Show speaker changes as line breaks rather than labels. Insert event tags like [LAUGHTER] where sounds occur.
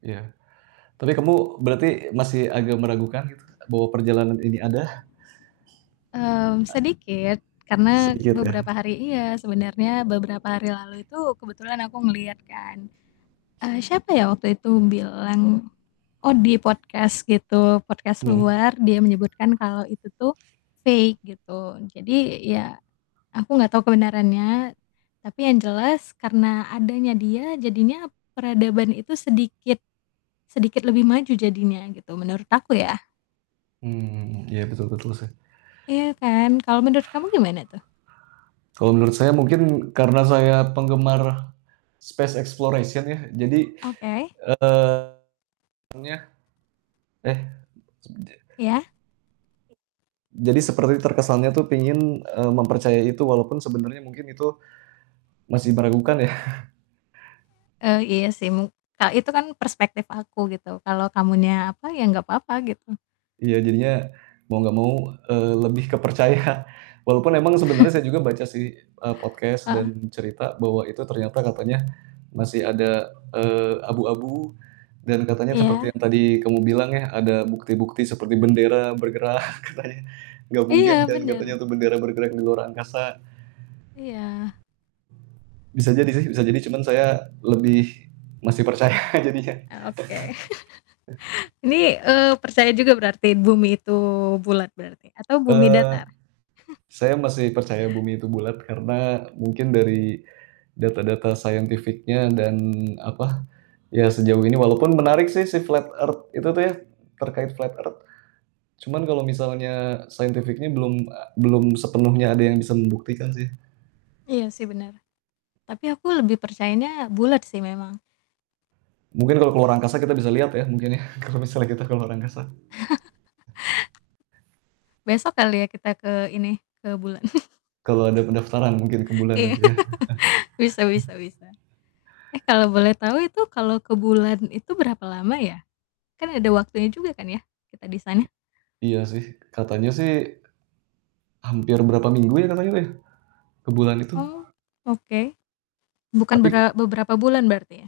Iya. Tapi kamu berarti masih agak meragukan gitu, bahwa perjalanan ini ada?
Mmm,
E
sedikit. Karena
Sedikit ya?
beberapa hari iya, sebenarnya beberapa hari lalu itu kebetulan aku ngelihat kan, eee, siapa ya waktu itu, bilang oh, di podcast gitu, podcast
Hmm.
luar, dia menyebutkan kalau itu tuh fake, gitu. Jadi ya aku nggak tahu kebenarannya, tapi yang jelas karena adanya dia jadinya peradaban itu sedikit sedikit lebih maju jadinya, gitu, menurut aku ya.
Hmm, iya, betul betul sih.
Iya kan? Kalau menurut kamu gimana tuh?
Kalau menurut saya mungkin karena saya penggemar space exploration ya, jadi,
Oke.
eee, [UNINTELLIGIBLE] eh subje
Iya.
M Jadi seperti terkesannya tuh pengen, eee, mempercayai itu walaupun sebenarnya mungkin itu masih meragukan ya. [CHUCKLES]
Eee, iya sih, mung ka itu kan perspektif aku gitu, kalau kamunya apa, ya nggak apa-apa, gitu.
Iya, jadinya mau nggak mau, eee, lebih ke percaya. Walaupun emang sebenarnya saya
[CHUCKLES]
juga baca sih, eee, podcast
Heeh.
cerita bahwa itu ternyata katanya masih ada, eee, abu-abu dan katanya seperti
Iya.
yang tadi kamu bilang ya, ada bukti-bukti seperti bendera bergerak [CHUCKLES] katanya. Nggak mungkin
Iya,
kan katanya
bener.
tuh bendera bergerak di luar angkasa.
Iya.
Bisa jadi sih, bisa jadi, cuman saya lebih masih percaya jadinya.
Oke.
[CHUCKLES]
[CHUCKLES] Ini, eee, percaya juga berarti, bumi itu bulat berarti, atau bumi
Eee,
datar? [CHUCKLES]
saya masih percaya bumi itu bulat karena mungkin dari data-data scientific-nya dan apa, ya sejauh ini walaupun menarik sih si flat earth itu tuh ya, terkait flat earth. Cuman kalau misalnya scientific-nya belum a belum sepenuhnya ada yang bisa membuktikan sih.
Iya sih, benar, tapi aku lebih percayanya bulat sih memang.
Mungkin kalau ke luar angkasa kita bisa lihat ya, mungkin ya, kalau misalnya kita ke luar angkasa.
[LAUGHS] Besok kali ya, kita ke ini, ke bulan? [CHUCKLES]
Kalau ada pendaftaran mungkin ke bulan
Iya,
nanti ya.
[LAUGHS] bisa bisa
[CHUCKLES]
bisa. Eh, kalau boleh tahu, itu kalau ke bulan itu berapa lama ya? Kan ada waktunya juga kan ya, kita di sana?
Iya, iya sih, katanya sih, hampir berapa minggu ya katanya tuh ya, ke bulan itu?
Oh, oke. Bukan
Tapi
bera beberapa bulan berarti ya?